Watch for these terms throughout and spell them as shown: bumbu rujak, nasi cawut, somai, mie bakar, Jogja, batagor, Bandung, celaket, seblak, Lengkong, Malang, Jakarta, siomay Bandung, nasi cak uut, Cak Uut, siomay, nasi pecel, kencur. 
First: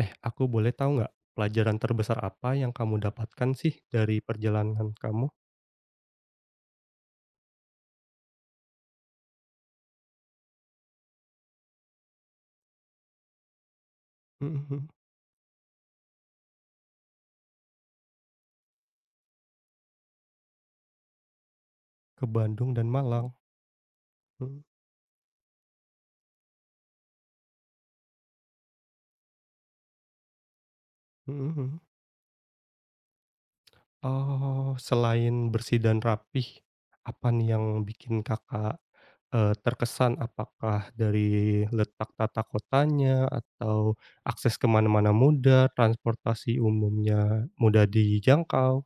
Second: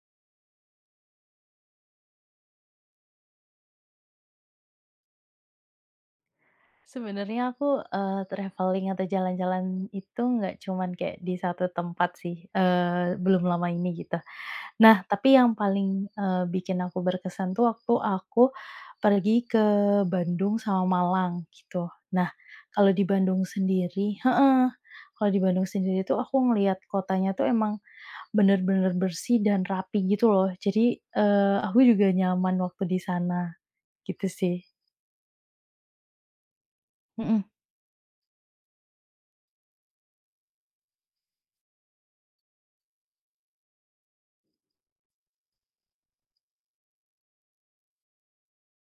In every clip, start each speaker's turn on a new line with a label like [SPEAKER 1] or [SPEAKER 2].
[SPEAKER 1] Eh, aku boleh tahu nggak pelajaran terbesar apa yang kamu dapatkan sih dari perjalanan kamu?
[SPEAKER 2] Sebenarnya aku, travelling atau jalan-jalan itu nggak cuman kayak di satu tempat sih, belum lama ini gitu.
[SPEAKER 1] Mhm mhm.
[SPEAKER 2] Nah, tapi yang paling, bikin aku berkesan tuh waktu aku pergi ke Bandung sama Malang gitu.
[SPEAKER 1] Ke
[SPEAKER 2] Nah,
[SPEAKER 1] Bandung dan
[SPEAKER 2] kalau di
[SPEAKER 1] Malang.
[SPEAKER 2] Bandung sendiri,
[SPEAKER 1] Mhm
[SPEAKER 2] heeh, kalau di Bandung sendiri tuh aku ngelihat kotanya tuh emang bener-bener bersih dan rapi gitu loh. Jadi,
[SPEAKER 1] mhm
[SPEAKER 2] aku
[SPEAKER 1] mhm.
[SPEAKER 2] juga nyaman waktu di sana, gitu sih.
[SPEAKER 1] Oh, selain bersih dan rapih, apa
[SPEAKER 2] Mhm.
[SPEAKER 1] nih yang bikin Kakak, terkesan? Apakah dari letak tata kotanya atau akses kemana mana mudah, transportasi umumnya mudah dijangkau,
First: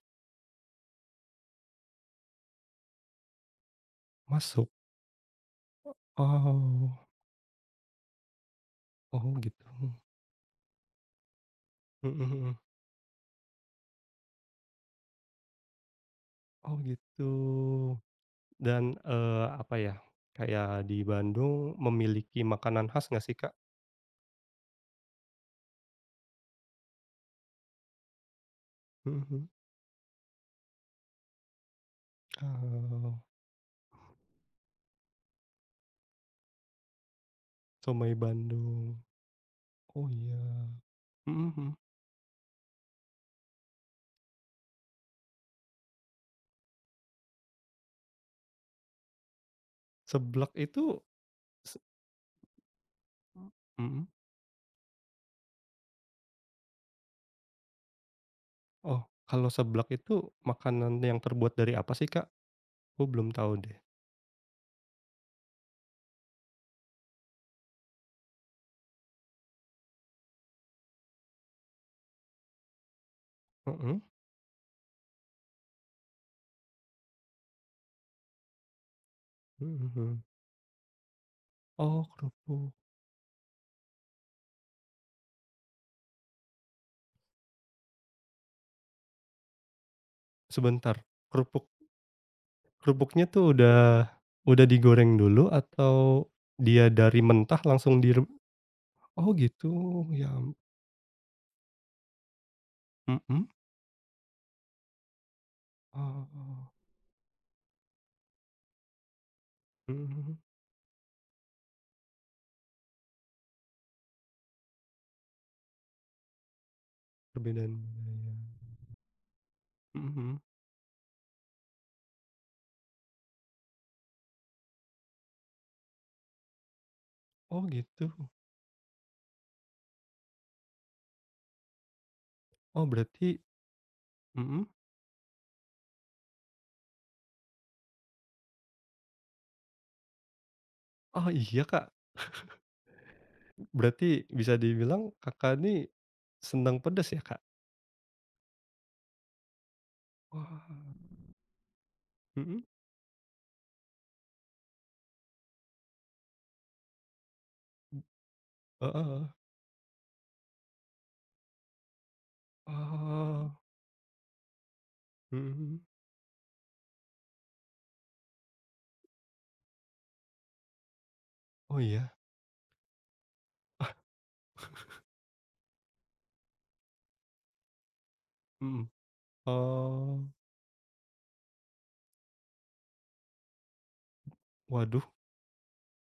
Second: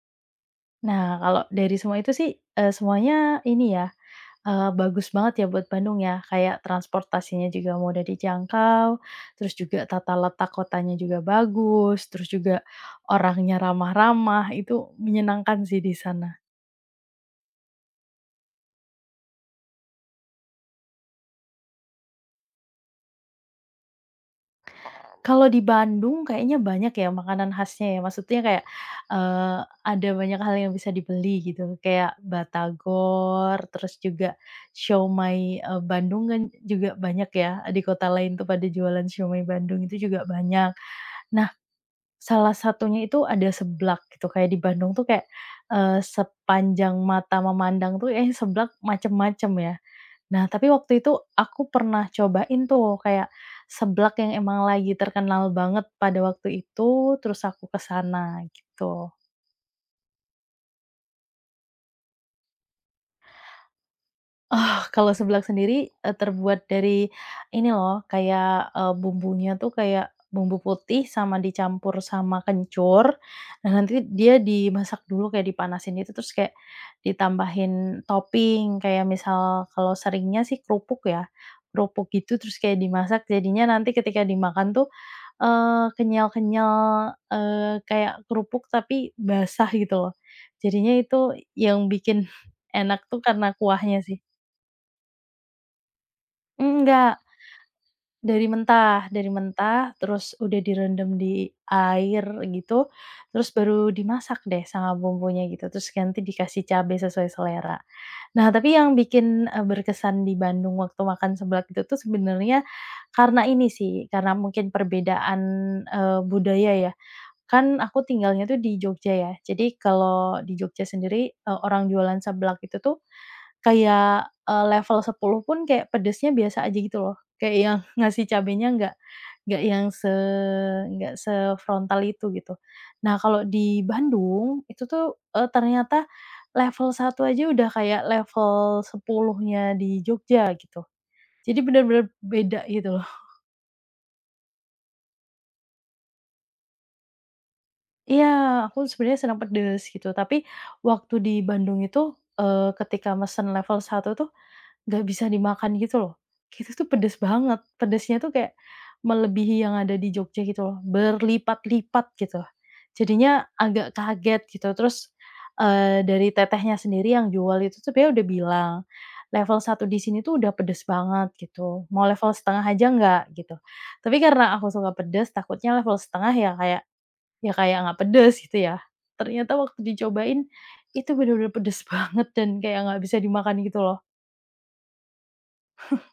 [SPEAKER 2] Nah, kalau dari semua itu sih, semuanya ini ya,
[SPEAKER 1] masuk?
[SPEAKER 2] bagus banget ya buat Bandung ya, kayak
[SPEAKER 1] Oh,
[SPEAKER 2] transportasinya juga mudah dijangkau,
[SPEAKER 1] oh
[SPEAKER 2] terus
[SPEAKER 1] gitu.
[SPEAKER 2] juga tata letak kotanya juga bagus,
[SPEAKER 1] Mhm
[SPEAKER 2] terus juga
[SPEAKER 1] mhm.
[SPEAKER 2] orangnya ramah-ramah, itu menyenangkan sih di sana.
[SPEAKER 1] Oh gitu. Dan, apa ya, kayak di Bandung memiliki makanan khas nggak sih, Kak?
[SPEAKER 2] Kalau di Bandung kayaknya banyak ya makanan khasnya ya, maksudnya kayak,
[SPEAKER 1] Mhm mhm.
[SPEAKER 2] eee, ada banyak hal yang bisa dibeli gitu, kayak
[SPEAKER 1] Oh,
[SPEAKER 2] batagor, terus juga siomay, Bandung kan juga banyak ya, di kota
[SPEAKER 1] siomay
[SPEAKER 2] lain tuh pada
[SPEAKER 1] Bandung.
[SPEAKER 2] jualan siomay Bandung itu
[SPEAKER 1] Oh
[SPEAKER 2] juga
[SPEAKER 1] iya.
[SPEAKER 2] banyak.
[SPEAKER 1] Mhm
[SPEAKER 2] Nah,
[SPEAKER 1] mhm.
[SPEAKER 2] salah satunya itu ada seblak gitu, kayak di Bandung tuh kayak, sepanjang mata memandang tuh, eh, seblak macem-macem ya. Nah,
[SPEAKER 1] Seblak
[SPEAKER 2] tapi
[SPEAKER 1] itu
[SPEAKER 2] waktu itu aku
[SPEAKER 1] se
[SPEAKER 2] pernah cobain tuh kayak
[SPEAKER 1] mhm.
[SPEAKER 2] seblak yang emang lagi terkenal banget pada waktu itu, terus aku ke sana
[SPEAKER 1] Oh,
[SPEAKER 2] gitu.
[SPEAKER 1] kalau seblak itu makanan yang terbuat dari apa sih, Kak? Aku belum tahu deh.
[SPEAKER 2] Ah, kalau seblak sendiri, terbuat dari ini loh kayak, bumbunya tuh kayak bumbu putih sama dicampur sama kencur. Nah,
[SPEAKER 1] Mhm.
[SPEAKER 2] nanti dia dimasak dulu kayak dipanasin itu terus kayak ditambahin topping kayak misal
[SPEAKER 1] Mhm
[SPEAKER 2] kalau
[SPEAKER 1] mhm.
[SPEAKER 2] seringnya sih kerupuk ya,
[SPEAKER 1] Oh,
[SPEAKER 2] kerupuk gitu terus
[SPEAKER 1] kerupuk.
[SPEAKER 2] kayak dimasak jadinya nanti ketika dimakan tuh kenyal-kenyal, kayak kerupuk tapi basah gitu loh.
[SPEAKER 1] Sebentar,
[SPEAKER 2] Jadinya itu
[SPEAKER 1] kerupuk
[SPEAKER 2] yang bikin enak tuh
[SPEAKER 1] kerupuknya tuh
[SPEAKER 2] karena
[SPEAKER 1] udah
[SPEAKER 2] kuahnya sih.
[SPEAKER 1] udah digoreng dulu, atau dia
[SPEAKER 2] Enggak,
[SPEAKER 1] dari mentah langsung di?
[SPEAKER 2] dari
[SPEAKER 1] Oh gitu,
[SPEAKER 2] mentah,
[SPEAKER 1] ya,
[SPEAKER 2] terus udah direndam di air gitu,
[SPEAKER 1] mhm.
[SPEAKER 2] terus baru dimasak deh sama bumbunya gitu, terus ganti
[SPEAKER 1] Oh,
[SPEAKER 2] dikasih
[SPEAKER 1] oh.
[SPEAKER 2] cabe sesuai selera. Nah, tapi yang bikin,
[SPEAKER 1] Mhm
[SPEAKER 2] berkesan di
[SPEAKER 1] mhm.
[SPEAKER 2] Bandung waktu makan seblak itu tuh sebenarnya karena ini sih, karena mungkin perbedaan, budaya ya.
[SPEAKER 1] Perbedaan
[SPEAKER 2] Kan aku
[SPEAKER 1] budaya.
[SPEAKER 2] tinggalnya tuh di Jogja ya. Jadi
[SPEAKER 1] Mhm mhm.
[SPEAKER 2] kalau di Jogja sendiri, orang jualan seblak itu tuh kayak, level 10 pun kayak pedesnya biasa aja gitu loh. Kayak
[SPEAKER 1] Oh
[SPEAKER 2] yang
[SPEAKER 1] gitu.
[SPEAKER 2] ngasih cabenya nggak yang nggak sefrontal itu gitu.
[SPEAKER 1] Oh,
[SPEAKER 2] Nah
[SPEAKER 1] berarti
[SPEAKER 2] kalau di
[SPEAKER 1] mhm.
[SPEAKER 2] Bandung itu tuh, ternyata level 1 aja udah kayak level 10-nya di Jogja gitu.
[SPEAKER 1] Oh
[SPEAKER 2] Jadi
[SPEAKER 1] iya, Kak.
[SPEAKER 2] benar-benar beda gitu loh.
[SPEAKER 1] Berarti bisa dibilang Kakak nih senang pedas ya, Kak?
[SPEAKER 2] Iya, aku sebenarnya senang pedes gitu, tapi
[SPEAKER 1] Wah.
[SPEAKER 2] waktu di Bandung itu,
[SPEAKER 1] Mhm.
[SPEAKER 2] ketika mesen level 1 tuh nggak bisa dimakan gitu loh. Itu tuh pedes banget, pedesnya tuh kayak
[SPEAKER 1] Heeh.
[SPEAKER 2] melebihi yang ada di Jogja gitu loh, berlipat-lipat gitu. Jadinya
[SPEAKER 1] Oh.
[SPEAKER 2] agak kaget gitu, terus,
[SPEAKER 1] Mhm mhm.
[SPEAKER 2] dari tetehnya sendiri yang jual itu sebenarnya udah bilang, "Level 1 di sini tuh udah pedes banget,"
[SPEAKER 1] Oh
[SPEAKER 2] gitu, "mau
[SPEAKER 1] iya.
[SPEAKER 2] level 1/2 aja nggak?" Gitu. Tapi karena aku suka pedes, takutnya level 1/2 ya kayak ya kayak nggak pedes gitu ya.
[SPEAKER 1] Mhm.
[SPEAKER 2] Ternyata waktu
[SPEAKER 1] Oh,
[SPEAKER 2] dicobain, itu bener-bener pedes banget dan kayak nggak bisa dimakan gitu loh.
[SPEAKER 1] waduh,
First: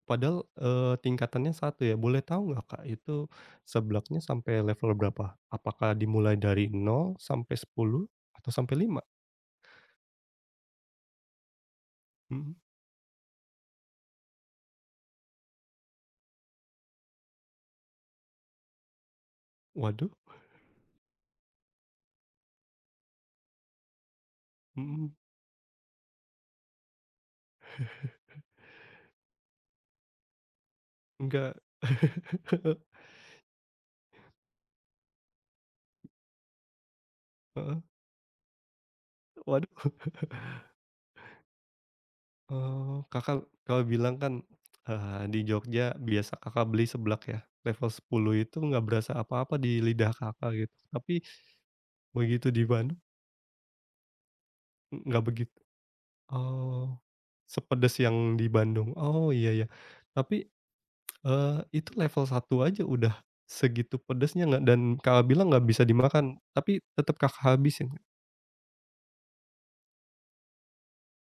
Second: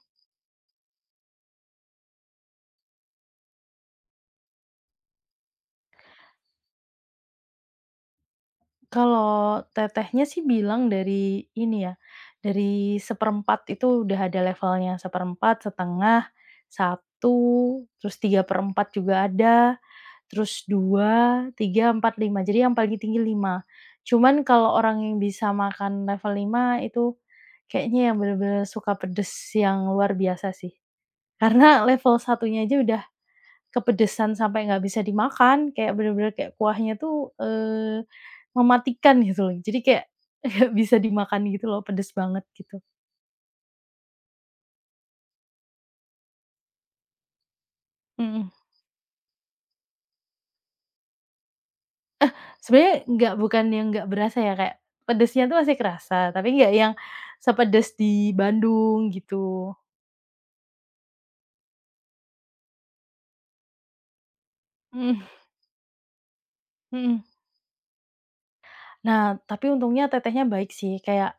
[SPEAKER 1] padahal, tingkatannya satu ya, boleh tahu nggak, Kak, itu seblaknya sampai level berapa? Apakah dimulai dari nol sampai 10 atau sampai lima?
[SPEAKER 2] Kalau tetehnya sih bilang dari ini ya,
[SPEAKER 1] Mhm.
[SPEAKER 2] dari seperempat itu udah ada levelnya, seperempat, setengah, satu terus 3 perempat juga ada,
[SPEAKER 1] Waduh.
[SPEAKER 2] terus dua tiga empat lima jadi yang paling tinggi lima. Cuman kalau orang
[SPEAKER 1] Mhm.
[SPEAKER 2] yang bisa makan level 5 itu kayaknya yang bener-bener suka pedes yang luar biasa sih.
[SPEAKER 1] Enggak.
[SPEAKER 2] Karena level satunya aja udah kepedesan sampai nggak bisa dimakan, kayak bener-bener kayak kuahnya tuh,
[SPEAKER 1] Heeh.
[SPEAKER 2] mematikan gitu loh. Jadi
[SPEAKER 1] Waduh,
[SPEAKER 2] kayak nggak bisa dimakan gitu loh, pedes banget gitu.
[SPEAKER 1] Kakak kalau bilang kan, di Jogja biasa Kakak beli seblak ya, level 10
[SPEAKER 2] Mhm.
[SPEAKER 1] itu nggak berasa apa-apa di lidah Kakak gitu, tapi begitu di
[SPEAKER 2] Sebenarnya
[SPEAKER 1] Bandung
[SPEAKER 2] nggak bukan yang nggak berasa ya, kayak
[SPEAKER 1] nggak
[SPEAKER 2] pedesnya tuh
[SPEAKER 1] begitu.
[SPEAKER 2] masih kerasa, tapi nggak yang
[SPEAKER 1] Oh,
[SPEAKER 2] sepedes
[SPEAKER 1] sepedes
[SPEAKER 2] di
[SPEAKER 1] yang di Bandung.
[SPEAKER 2] Bandung
[SPEAKER 1] Oh, iya ya.
[SPEAKER 2] gitu.
[SPEAKER 1] Tapi, eee, itu level satu aja udah segitu pedesnya nggak, dan Kakak
[SPEAKER 2] Mhm
[SPEAKER 1] bilang nggak bisa dimakan, tapi tetap
[SPEAKER 2] mhm.
[SPEAKER 1] Kakak habisin?
[SPEAKER 2] Nah, tapi untungnya tetehnya baik sih, kayak,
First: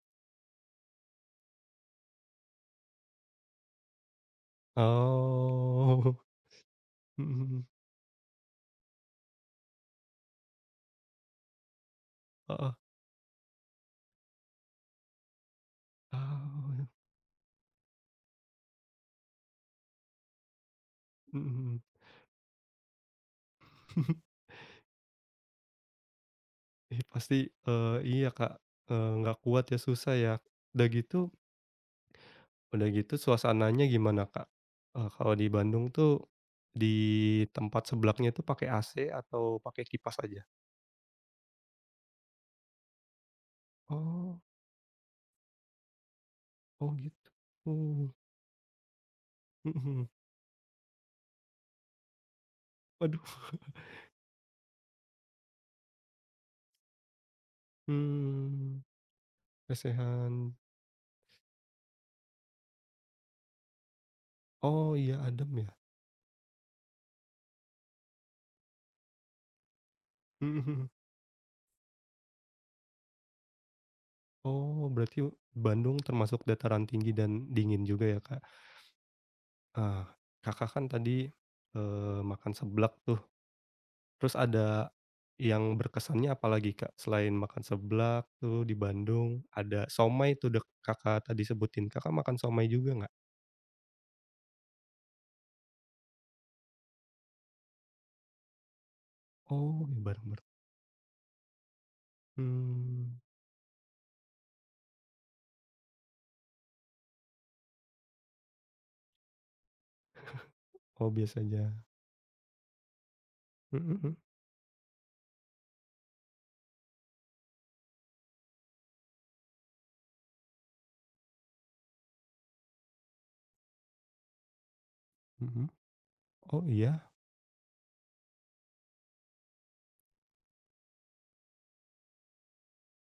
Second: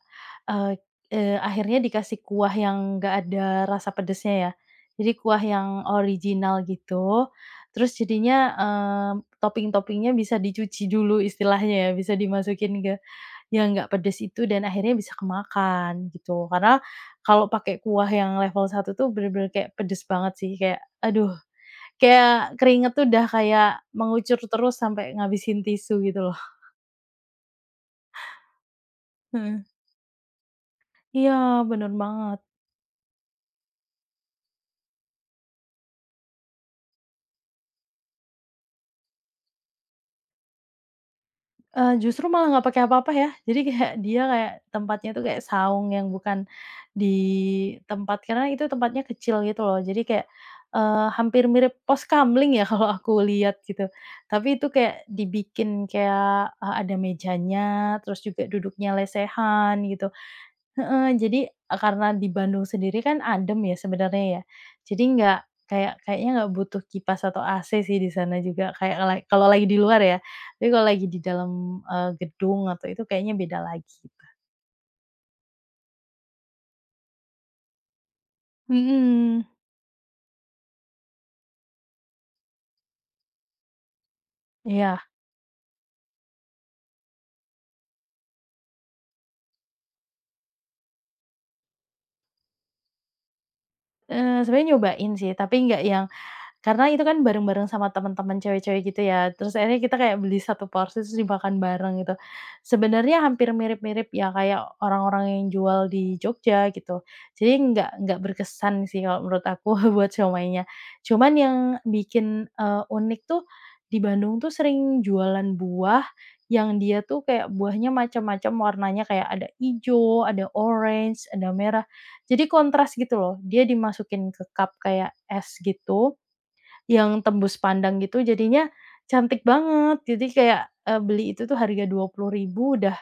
[SPEAKER 2] eee eee, akhirnya dikasih kuah yang nggak ada rasa pedesnya ya. Jadi kuah yang
[SPEAKER 1] Oh.
[SPEAKER 2] original
[SPEAKER 1] Mhm
[SPEAKER 2] gitu,
[SPEAKER 1] mhm.
[SPEAKER 2] terus jadinya, topping-toppingnya bisa dicuci dulu istilahnya ya, bisa
[SPEAKER 1] Heeh.
[SPEAKER 2] dimasukin ke yang nggak pedes itu dan akhirnya bisa kemakan gitu. Karena
[SPEAKER 1] Oh.
[SPEAKER 2] kalau pakai kuah yang level 1 tuh bener-bener kayak pedes banget sih, kayak aduh,
[SPEAKER 1] Mhm mhm.
[SPEAKER 2] kayak keringet tuh udah kayak mengucur terus sampai ngabisin tisu gitu loh.
[SPEAKER 1] Ih, pasti, iya, Kak, nggak kuat
[SPEAKER 2] Heeh.
[SPEAKER 1] ya, susah ya. Udah gitu
[SPEAKER 2] Iya, bener banget.
[SPEAKER 1] udah gitu suasananya gimana, Kak? Kalau di Bandung tuh di tempat sebelahnya tuh pakai AC atau pakai kipas aja?
[SPEAKER 2] Justru malah nggak pakai apa-apa ya. Jadi kayak dia
[SPEAKER 1] Oh,
[SPEAKER 2] kayak tempatnya tuh kayak saung yang bukan
[SPEAKER 1] oh
[SPEAKER 2] di
[SPEAKER 1] gitu.
[SPEAKER 2] tempat karena itu tempatnya kecil gitu loh. Jadi
[SPEAKER 1] Mhm.
[SPEAKER 2] kayak, hampir mirip pos kamling ya kalau aku
[SPEAKER 1] Waduh.
[SPEAKER 2] lihat gitu. Tapi itu kayak dibikin kayak, ada mejanya, terus juga
[SPEAKER 1] Mmm.
[SPEAKER 2] duduknya lesehan gitu.
[SPEAKER 1] Lesehan.
[SPEAKER 2] Heeh, jadi, karena di Bandung sendiri kan adem ya sebenarnya ya,
[SPEAKER 1] Oh
[SPEAKER 2] jadi
[SPEAKER 1] iya,
[SPEAKER 2] nggak
[SPEAKER 1] adem ya?
[SPEAKER 2] kayaknya nggak butuh kipas atau AC sih di sana juga kayak la kalau lagi di luar ya,
[SPEAKER 1] Mhm
[SPEAKER 2] tapi kalau
[SPEAKER 1] mhm.
[SPEAKER 2] lagi di dalam, gedung atau itu kayaknya beda lagi gitu.
[SPEAKER 1] Oh, berarti Bandung termasuk dataran tinggi dan dingin juga ya, Kak?
[SPEAKER 2] Mhm,
[SPEAKER 1] Ah, Kakak kan tadi, makan seblak tuh. Terus ada
[SPEAKER 2] iya,
[SPEAKER 1] yang berkesannya apalagi, Kak? Selain makan seblak tuh di Bandung, ada somai tuh dek Kakak tadi sebutin. Kakak makan somai juga nggak?
[SPEAKER 2] sebenarnya nyobain sih tapi nggak yang. Karena itu kan bareng-bareng sama teman-teman cewek-cewek gitu ya, terus akhirnya
[SPEAKER 1] Oh,
[SPEAKER 2] kita
[SPEAKER 1] ya
[SPEAKER 2] kayak beli
[SPEAKER 1] bareng-bareng.
[SPEAKER 2] satu porsi terus dimakan bareng gitu.
[SPEAKER 1] Mmm.
[SPEAKER 2] Sebenarnya hampir mirip-mirip ya kayak orang-orang yang jual di Jogja gitu. Jadi nggak berkesan sih kalau menurut aku buat siomaynya.
[SPEAKER 1] Oh,
[SPEAKER 2] Cuman
[SPEAKER 1] biasa
[SPEAKER 2] yang
[SPEAKER 1] aja.
[SPEAKER 2] bikin, unik tuh
[SPEAKER 1] Mhm
[SPEAKER 2] di
[SPEAKER 1] mhm
[SPEAKER 2] Bandung tuh sering jualan buah yang dia tuh kayak buahnya macam-macam warnanya kayak ada hijau ada orange, ada merah. Jadi kontras gitu loh, dia dimasukin ke cup kayak es
[SPEAKER 1] mhm.
[SPEAKER 2] gitu
[SPEAKER 1] Oh iya?
[SPEAKER 2] yang tembus pandang gitu jadinya cantik banget. Jadi kayak, beli itu tuh harga 20 ribu udah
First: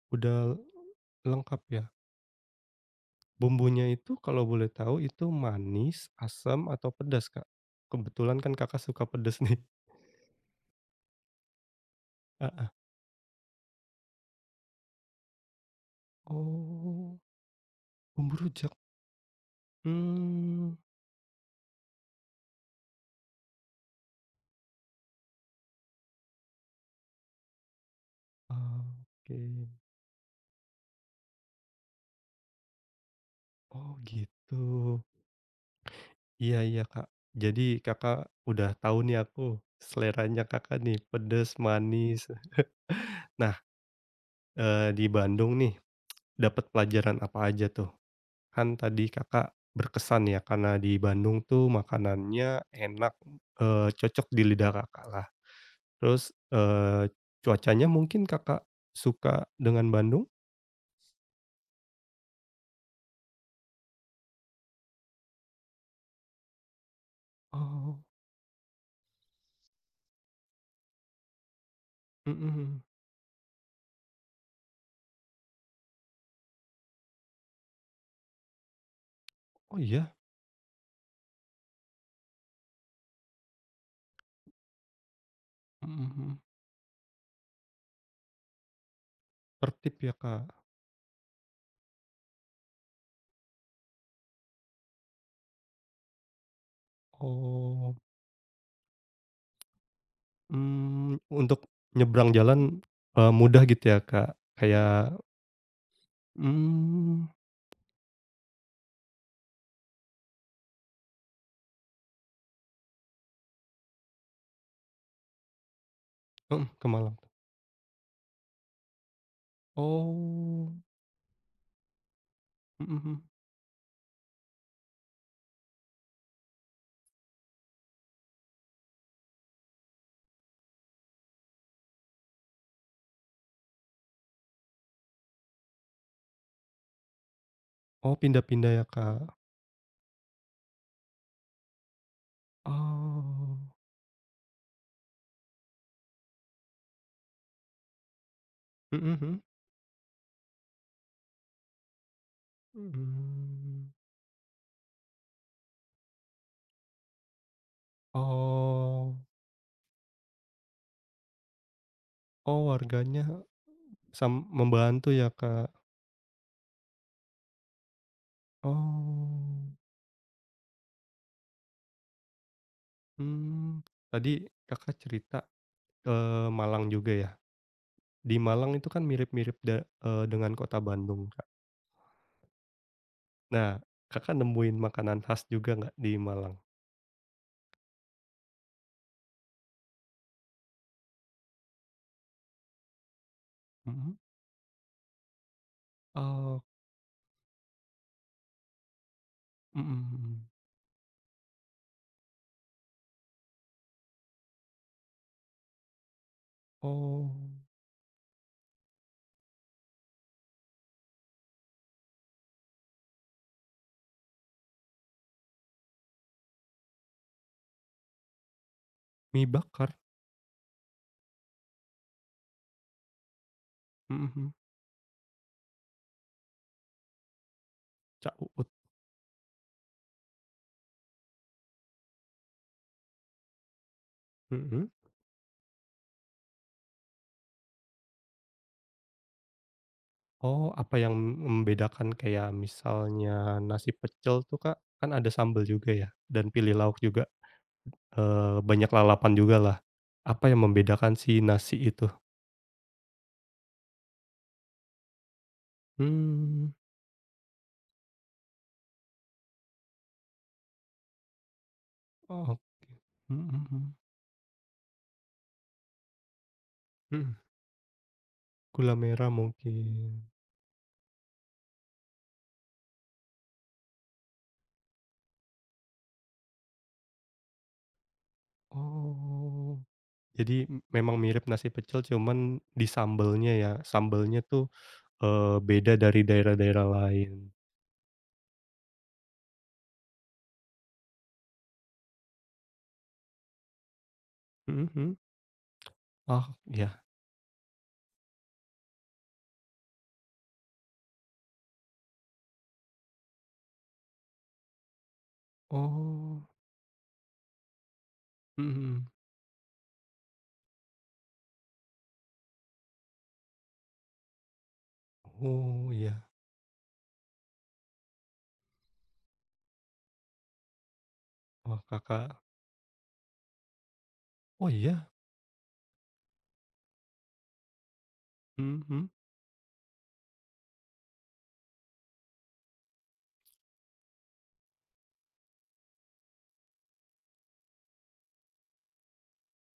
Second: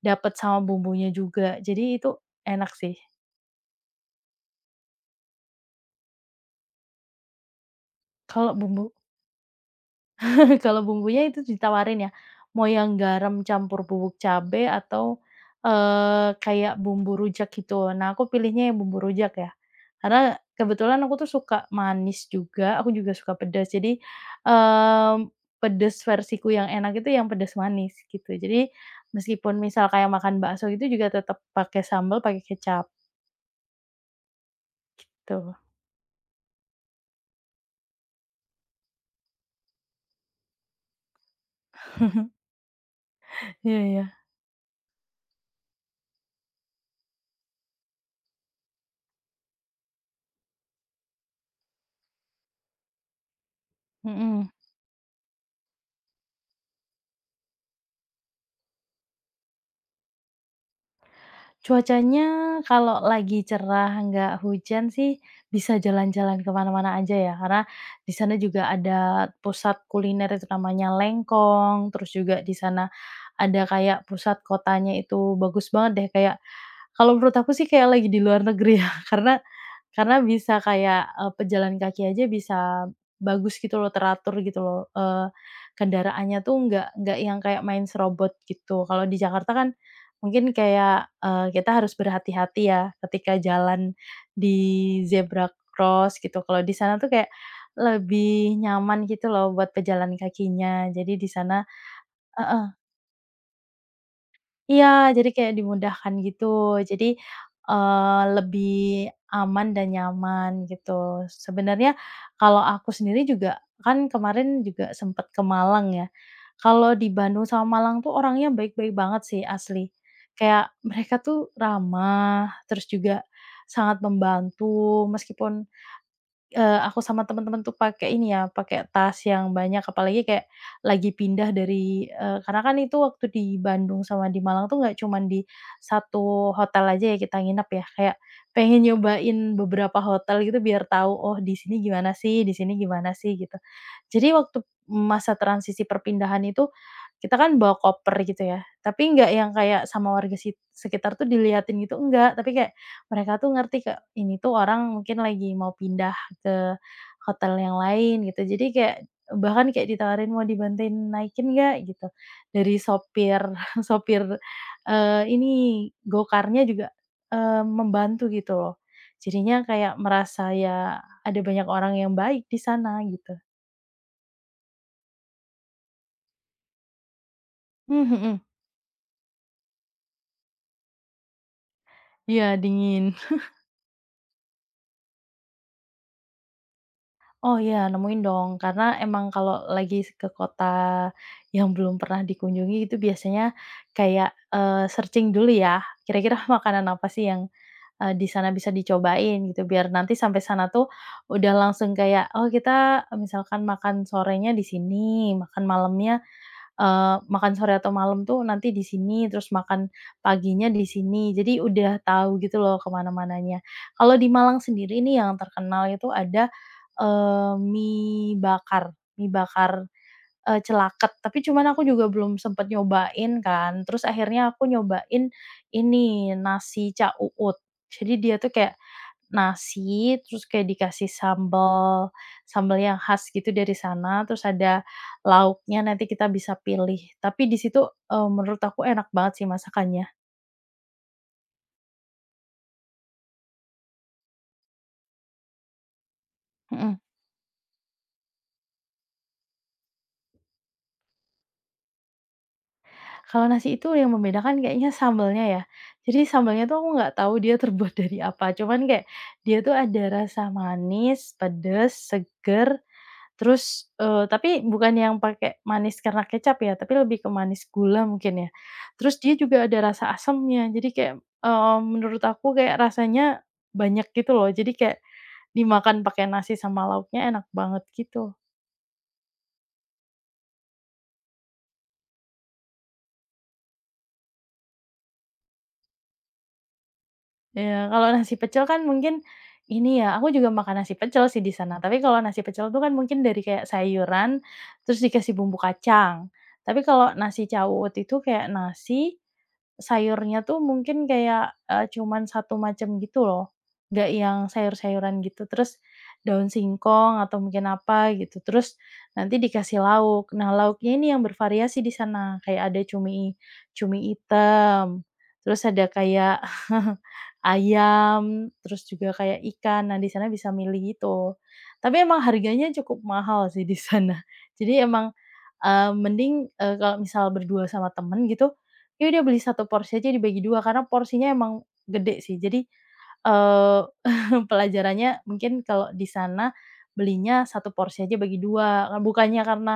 [SPEAKER 2] dapet
[SPEAKER 1] Udah
[SPEAKER 2] sama bumbunya juga.
[SPEAKER 1] lengkap ya?
[SPEAKER 2] Jadi itu enak sih.
[SPEAKER 1] Bumbunya itu kalau boleh tahu itu manis, asam, atau pedas, Kak? Kebetulan kan
[SPEAKER 2] Kalau
[SPEAKER 1] Kakak
[SPEAKER 2] bumbu
[SPEAKER 1] suka pedas nih.
[SPEAKER 2] Kalau bumbunya itu ditawarin ya, mau
[SPEAKER 1] Heeh.
[SPEAKER 2] yang garam campur bubuk cabe atau, kayak
[SPEAKER 1] Oh,
[SPEAKER 2] bumbu rujak gitu. Nah, aku
[SPEAKER 1] bumbu rujak?
[SPEAKER 2] pilihnya yang bumbu rujak ya, karena
[SPEAKER 1] Mmm.
[SPEAKER 2] kebetulan aku tuh suka manis juga, aku juga suka pedas. Jadi, mmm, pedes versiku yang enak itu yang pedas manis gitu. Jadi,
[SPEAKER 1] Oke.
[SPEAKER 2] meskipun misal kayak makan bakso gitu juga tetap pakai sambel, pakai kecap,
[SPEAKER 1] Oh gitu.
[SPEAKER 2] tuh.
[SPEAKER 1] Iya iya, Kak. Jadi Kakak udah tahu nih aku, seleranya Kakak nih, pedes, manis. Nah,
[SPEAKER 2] Iya iya.
[SPEAKER 1] di Bandung nih, dapat pelajaran apa aja tuh? Kan tadi Kakak berkesan ya, karena di Bandung tuh makanannya enak, cocok di
[SPEAKER 2] Mhm.
[SPEAKER 1] lidah Kakak lah. Terus, cuacanya mungkin Kakak suka dengan Bandung?
[SPEAKER 2] Cuacanya kalau lagi cerah, nggak hujan sih, bisa jalan-jalan ke mana-mana aja ya, karena
[SPEAKER 1] Oh.
[SPEAKER 2] di sana juga ada pusat kuliner itu namanya Lengkong, terus juga di
[SPEAKER 1] Mhm.
[SPEAKER 2] sana ada kayak pusat kotanya itu bagus banget deh, kayak kalau menurut aku sih kayak lagi di luar negeri ya, karena
[SPEAKER 1] Oh iya?
[SPEAKER 2] karena bisa kayak, pejalan kaki aja bisa bagus gitu loh, teratur gitu loh,
[SPEAKER 1] Mhm mhm.
[SPEAKER 2] kendaraannya tuh nggak yang kayak main serobot gitu. Kalau di Jakarta kan
[SPEAKER 1] Tertib ya, Kak?
[SPEAKER 2] mungkin kayak, kita harus berhati-hati ya ketika jalan di zebra cross gitu. Kalau di sana tuh kayak
[SPEAKER 1] Oh.
[SPEAKER 2] lebih nyaman gitu loh buat pejalan kakinya.
[SPEAKER 1] Mmm.
[SPEAKER 2] Jadi di
[SPEAKER 1] Untuk
[SPEAKER 2] sana,
[SPEAKER 1] nyebrang
[SPEAKER 2] eh,
[SPEAKER 1] jalan, mudah gitu ya, Kak?
[SPEAKER 2] iya,
[SPEAKER 1] Kayak,
[SPEAKER 2] jadi kayak dimudahkan gitu. Jadi,
[SPEAKER 1] mmm,
[SPEAKER 2] lebih aman dan nyaman gitu. Sebenarnya kalau aku sendiri juga kan kemarin juga sempet ke Malang ya.
[SPEAKER 1] mhm, ke
[SPEAKER 2] Kalau di
[SPEAKER 1] Malang.
[SPEAKER 2] Bandung sama Malang tuh orangnya baik-baik banget sih asli. Kayak
[SPEAKER 1] Oh.
[SPEAKER 2] mereka tuh ramah, terus
[SPEAKER 1] Mhm mhm.
[SPEAKER 2] juga sangat membantu meskipun. Aku sama temen-temen tuh pakai ini ya, pakai tas yang banyak, apalagi kayak lagi pindah dari karena kan itu waktu di Bandung sama di Malang tuh nggak cuman di satu hotel aja ya kita nginep ya,
[SPEAKER 1] Oh,
[SPEAKER 2] kayak
[SPEAKER 1] pindah-pindah ya,
[SPEAKER 2] pengen
[SPEAKER 1] Kak?
[SPEAKER 2] nyobain beberapa hotel gitu biar tahu, "Oh di sini gimana sih, di sini gimana sih?" Gitu.
[SPEAKER 1] Oh.
[SPEAKER 2] Jadi waktu masa transisi perpindahan itu, kita kan bawa koper gitu ya,
[SPEAKER 1] Mhm
[SPEAKER 2] tapi nggak
[SPEAKER 1] mhm.
[SPEAKER 2] yang kayak sama warga sekitar tuh diliatin gitu, enggak, tapi kayak mereka tuh ngerti
[SPEAKER 1] Mmm.
[SPEAKER 2] Kak, ini tuh orang mungkin lagi mau pindah ke hotel yang lain gitu. Jadi kayak
[SPEAKER 1] Oh,
[SPEAKER 2] bahkan kayak ditawarin, "Mau dibantuin naikin nggak?" Gitu.
[SPEAKER 1] oh,
[SPEAKER 2] Dari
[SPEAKER 1] warganya
[SPEAKER 2] sopir sopir,
[SPEAKER 1] membantu ya,
[SPEAKER 2] ini
[SPEAKER 1] Kak?
[SPEAKER 2] gokarnya juga, membantu gitu loh.
[SPEAKER 1] Oh.
[SPEAKER 2] Jadinya kayak merasa ya ada banyak orang yang baik di sana gitu.
[SPEAKER 1] Mmm. Tadi Kakak cerita ke Malang juga ya?
[SPEAKER 2] Mmm,
[SPEAKER 1] Di
[SPEAKER 2] mhm.
[SPEAKER 1] Malang itu kan mirip-mirip dengan kota Bandung.
[SPEAKER 2] Iya, dingin.
[SPEAKER 1] Nah, Kakak nemuin makanan khas juga nggak di Malang?
[SPEAKER 2] Oh iya, nemuin dong. Karena emang kalau lagi ke kota yang belum pernah dikunjungi itu biasanya
[SPEAKER 1] Mhm.
[SPEAKER 2] kayak, searching dulu ya, kira-kira
[SPEAKER 1] Oh.
[SPEAKER 2] makanan apa sih yang, di sana bisa dicobain gitu, biar
[SPEAKER 1] Mhm
[SPEAKER 2] nanti
[SPEAKER 1] mhm.
[SPEAKER 2] sampai sana tuh udah langsung kayak, "Oh kita," misalkan, "makan sorenya di sini, makan malamnya
[SPEAKER 1] Oh,
[SPEAKER 2] makan sore atau malam tuh nanti di sini, terus makan paginya di sini. Jadi udah tahu gitu loh kemana mananya." Kalau di Malang sendiri ini yang terkenal itu ada, eee, mie bakar mie
[SPEAKER 1] mie
[SPEAKER 2] bakar,
[SPEAKER 1] bakar?
[SPEAKER 2] celaket, tapi cuman aku juga belum sempet nyobain kan. Terus
[SPEAKER 1] Mhm
[SPEAKER 2] akhirnya
[SPEAKER 1] mhm.
[SPEAKER 2] aku nyobain ini, nasi cak uut. Jadi
[SPEAKER 1] Cak
[SPEAKER 2] dia tuh
[SPEAKER 1] uut?
[SPEAKER 2] kayak nasi, terus kayak dikasih sambal sambal yang khas gitu dari sana, terus ada
[SPEAKER 1] Mhm.
[SPEAKER 2] lauknya nanti kita bisa pilih. Tapi di situ, menurut aku enak banget sih masakannya,
[SPEAKER 1] Oh, apa yang membedakan kayak misalnya nasi pecel tuh, Kak, kan ada sambal juga ya dan pilih
[SPEAKER 2] mhm.
[SPEAKER 1] lauk juga, banyak lalapan juga lah. Apa yang membedakan si nasi itu?
[SPEAKER 2] Kalau nasi itu yang membedakan kayaknya sambelnya ya. Jadi sambelnya
[SPEAKER 1] Mmm.
[SPEAKER 2] tuh aku nggak tahu dia terbuat dari apa, cuman kayak dia tuh ada rasa manis, pedes,
[SPEAKER 1] Oh.
[SPEAKER 2] seger.
[SPEAKER 1] Mhm
[SPEAKER 2] Terus,
[SPEAKER 1] mhm.
[SPEAKER 2] tapi bukan yang pakai manis karena kecap ya, tapi lebih ke
[SPEAKER 1] Mhm.
[SPEAKER 2] manis gula mungkin ya.
[SPEAKER 1] Gula
[SPEAKER 2] Terus
[SPEAKER 1] merah
[SPEAKER 2] dia juga ada
[SPEAKER 1] mungkin.
[SPEAKER 2] rasa asamnya, jadi kayak, menurut aku kayak rasanya banyak gitu loh, jadi kayak dimakan pakai nasi sama lauknya enak banget gitu.
[SPEAKER 1] Oh. Jadi memang mirip nasi pecel, cuman di sambelnya ya, sambelnya tuh, beda dari daerah-daerah lain.
[SPEAKER 2] Iya, kalau nasi pecel kan mungkin ini ya, aku juga makan nasi pecel sih di sana, tapi kalau nasi pecel itu kan mungkin dari kayak sayuran,
[SPEAKER 1] Mhm
[SPEAKER 2] terus
[SPEAKER 1] mhm.
[SPEAKER 2] dikasih bumbu kacang.
[SPEAKER 1] Oh,
[SPEAKER 2] Tapi
[SPEAKER 1] iya.
[SPEAKER 2] kalau nasi cawut itu kayak nasi. Sayurnya tuh mungkin kayak, cuman 1 macam gitu loh, nggak yang sayur-sayuran gitu, terus
[SPEAKER 1] Oh.
[SPEAKER 2] daun singkong atau mungkin apa gitu,
[SPEAKER 1] Mhm
[SPEAKER 2] terus
[SPEAKER 1] mhm.
[SPEAKER 2] nanti dikasih lauk. Nah, lauknya ini yang bervariasi di sana, kayak ada cumi cumi hitam, terus
[SPEAKER 1] Oh,
[SPEAKER 2] ada
[SPEAKER 1] iya.
[SPEAKER 2] kayak ayam, terus juga kayak ikan. Nah, di sana bisa milih itu.
[SPEAKER 1] Wah,
[SPEAKER 2] Tapi emang
[SPEAKER 1] Kakak,
[SPEAKER 2] harganya cukup mahal sih di sana.
[SPEAKER 1] oh
[SPEAKER 2] Jadi
[SPEAKER 1] iya?
[SPEAKER 2] emang, mending, kalau misal berdua sama temen gitu,
[SPEAKER 1] Mhm mhm.
[SPEAKER 2] ya udah beli satu porsi aja dibagi 2 karena porsinya emang gede sih. Jadi, eee, pelajarannya mungkin kalau di sana belinya satu porsi aja bagi 2 bukannya karena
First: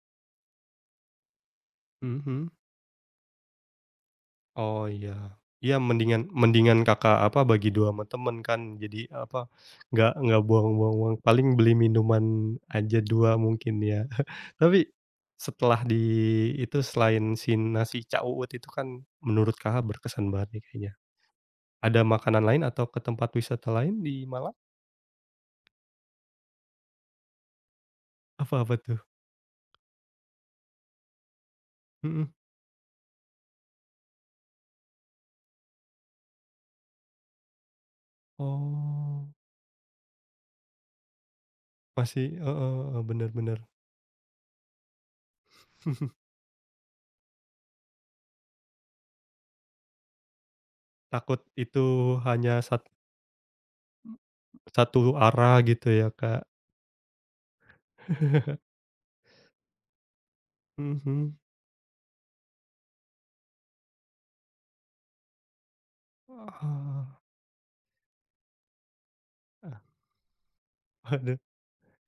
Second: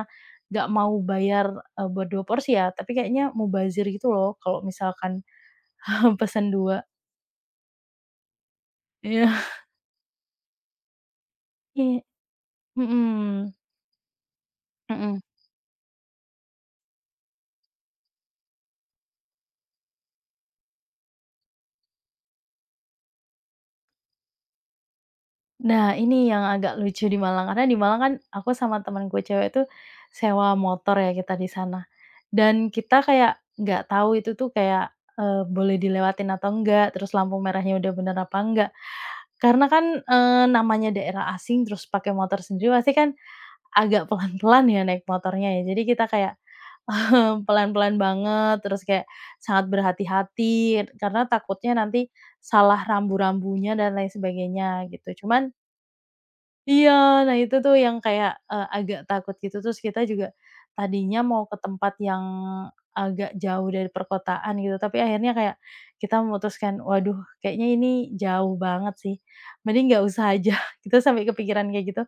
[SPEAKER 2] nggak mau bayar, buat
[SPEAKER 1] Mhm
[SPEAKER 2] 2
[SPEAKER 1] mhm.
[SPEAKER 2] porsi ya, tapi kayaknya mubazir gitu loh kalau
[SPEAKER 1] Oh, iya.
[SPEAKER 2] misalkan
[SPEAKER 1] Iya, mendingan
[SPEAKER 2] pesen
[SPEAKER 1] mendingan
[SPEAKER 2] dua.
[SPEAKER 1] Kakak, apa, bagi 2 sama temen kan, jadi, apa,
[SPEAKER 2] Iya.
[SPEAKER 1] nggak buang-buang uang, paling beli
[SPEAKER 2] Iya.
[SPEAKER 1] minuman aja 2
[SPEAKER 2] Mhm,
[SPEAKER 1] mungkin ya. Tapi,
[SPEAKER 2] mhm.
[SPEAKER 1] setelah itu, selain si nasi Cak Uut itu, kan menurut Kakak berkesan banget nih kayaknya. Ada makanan lain atau ke tempat wisata lain di Malang?
[SPEAKER 2] Nah, ini yang agak lucu di Malang, karena di Malang kan aku
[SPEAKER 1] Apa-apa
[SPEAKER 2] sama
[SPEAKER 1] tuh?
[SPEAKER 2] temenku cewek itu sewa motor ya kita di sana.
[SPEAKER 1] Mhm.
[SPEAKER 2] Dan kita kayak nggak tahu itu tuh kayak, boleh dilewatin atau enggak, terus lampu merahnya udah bener apa enggak.
[SPEAKER 1] Oh,
[SPEAKER 2] Karena kan, namanya daerah asing terus pakai
[SPEAKER 1] masih
[SPEAKER 2] motor
[SPEAKER 1] heeh
[SPEAKER 2] sendiri pasti
[SPEAKER 1] heeh,
[SPEAKER 2] kan
[SPEAKER 1] bener bener.
[SPEAKER 2] agak pelan-pelan ya naik motornya ya. Jadi kita kayak, pelan-pelan banget, terus kayak sangat berhati-hati karena
[SPEAKER 1] Takut
[SPEAKER 2] takutnya
[SPEAKER 1] itu
[SPEAKER 2] nanti
[SPEAKER 1] hanya
[SPEAKER 2] salah rambu-rambunya dan lain sebagainya
[SPEAKER 1] satu
[SPEAKER 2] gitu. Cuman
[SPEAKER 1] arah gitu ya, Kak.
[SPEAKER 2] iya, nah itu tuh yang kayak, agak takut gitu, terus kita juga tadinya
[SPEAKER 1] Mhm.
[SPEAKER 2] mau ke tempat yang agak jauh dari perkotaan gitu, tapi akhirnya kayak kita memutuskan, "Waduh
[SPEAKER 1] Ah,
[SPEAKER 2] kayaknya ini jauh banget sih,
[SPEAKER 1] ah,
[SPEAKER 2] mending nggak usah aja." Kita sampai
[SPEAKER 1] waduh
[SPEAKER 2] kepikiran kayak gitu,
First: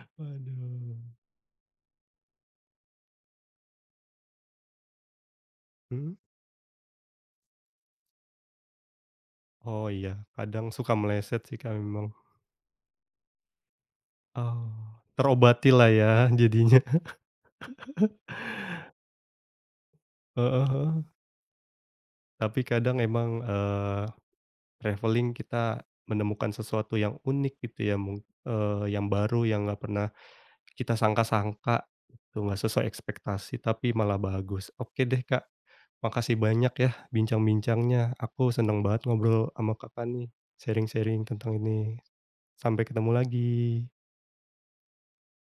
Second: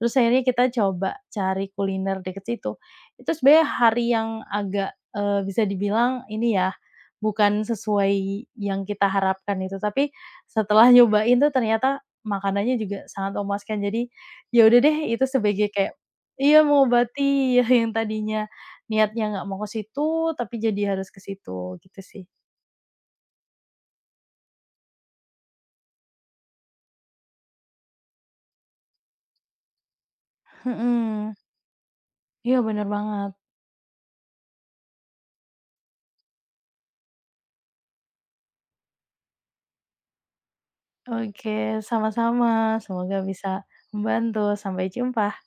[SPEAKER 2] terus akhirnya kita
[SPEAKER 1] waduh.
[SPEAKER 2] coba cari kuliner deket situ. Itu sebenarnya hari yang agak, bisa
[SPEAKER 1] Mhm?
[SPEAKER 2] dibilang ini ya, bukan sesuai yang kita harapkan itu,
[SPEAKER 1] Oh iya,
[SPEAKER 2] tapi
[SPEAKER 1] kadang
[SPEAKER 2] setelah
[SPEAKER 1] suka
[SPEAKER 2] nyobain
[SPEAKER 1] meleset
[SPEAKER 2] tuh
[SPEAKER 1] sih, Kak,
[SPEAKER 2] ternyata
[SPEAKER 1] memang.
[SPEAKER 2] makanannya juga sangat memuaskan. Jadi, ya
[SPEAKER 1] Oh,
[SPEAKER 2] udah deh itu
[SPEAKER 1] terobati
[SPEAKER 2] sebagai
[SPEAKER 1] lah
[SPEAKER 2] kayak
[SPEAKER 1] ya
[SPEAKER 2] iya
[SPEAKER 1] jadinya.
[SPEAKER 2] mengobati ya yang tadinya niatnya nggak mau ke situ, tapi
[SPEAKER 1] Heeh heeh.
[SPEAKER 2] jadi harus ke situ, gitu sih.
[SPEAKER 1] Tapi kadang emang, traveling kita menemukan sesuatu yang unik gitu ya yang baru, yang nggak pernah kita
[SPEAKER 2] Mhm,
[SPEAKER 1] sangka-sangka, itu
[SPEAKER 2] iya
[SPEAKER 1] nggak sesuai
[SPEAKER 2] bener banget.
[SPEAKER 1] ekspektasi tapi malah bagus. Oke deh, Kak, makasih banyak ya bincang-bincangnya. Aku seneng banget ngobrol sama Kakak nih, sharing-sharing tentang
[SPEAKER 2] Oke,
[SPEAKER 1] ini.
[SPEAKER 2] sama-sama,
[SPEAKER 1] Sampai ketemu
[SPEAKER 2] semoga
[SPEAKER 1] lagi.
[SPEAKER 2] bisa membantu. Sampai jumpa.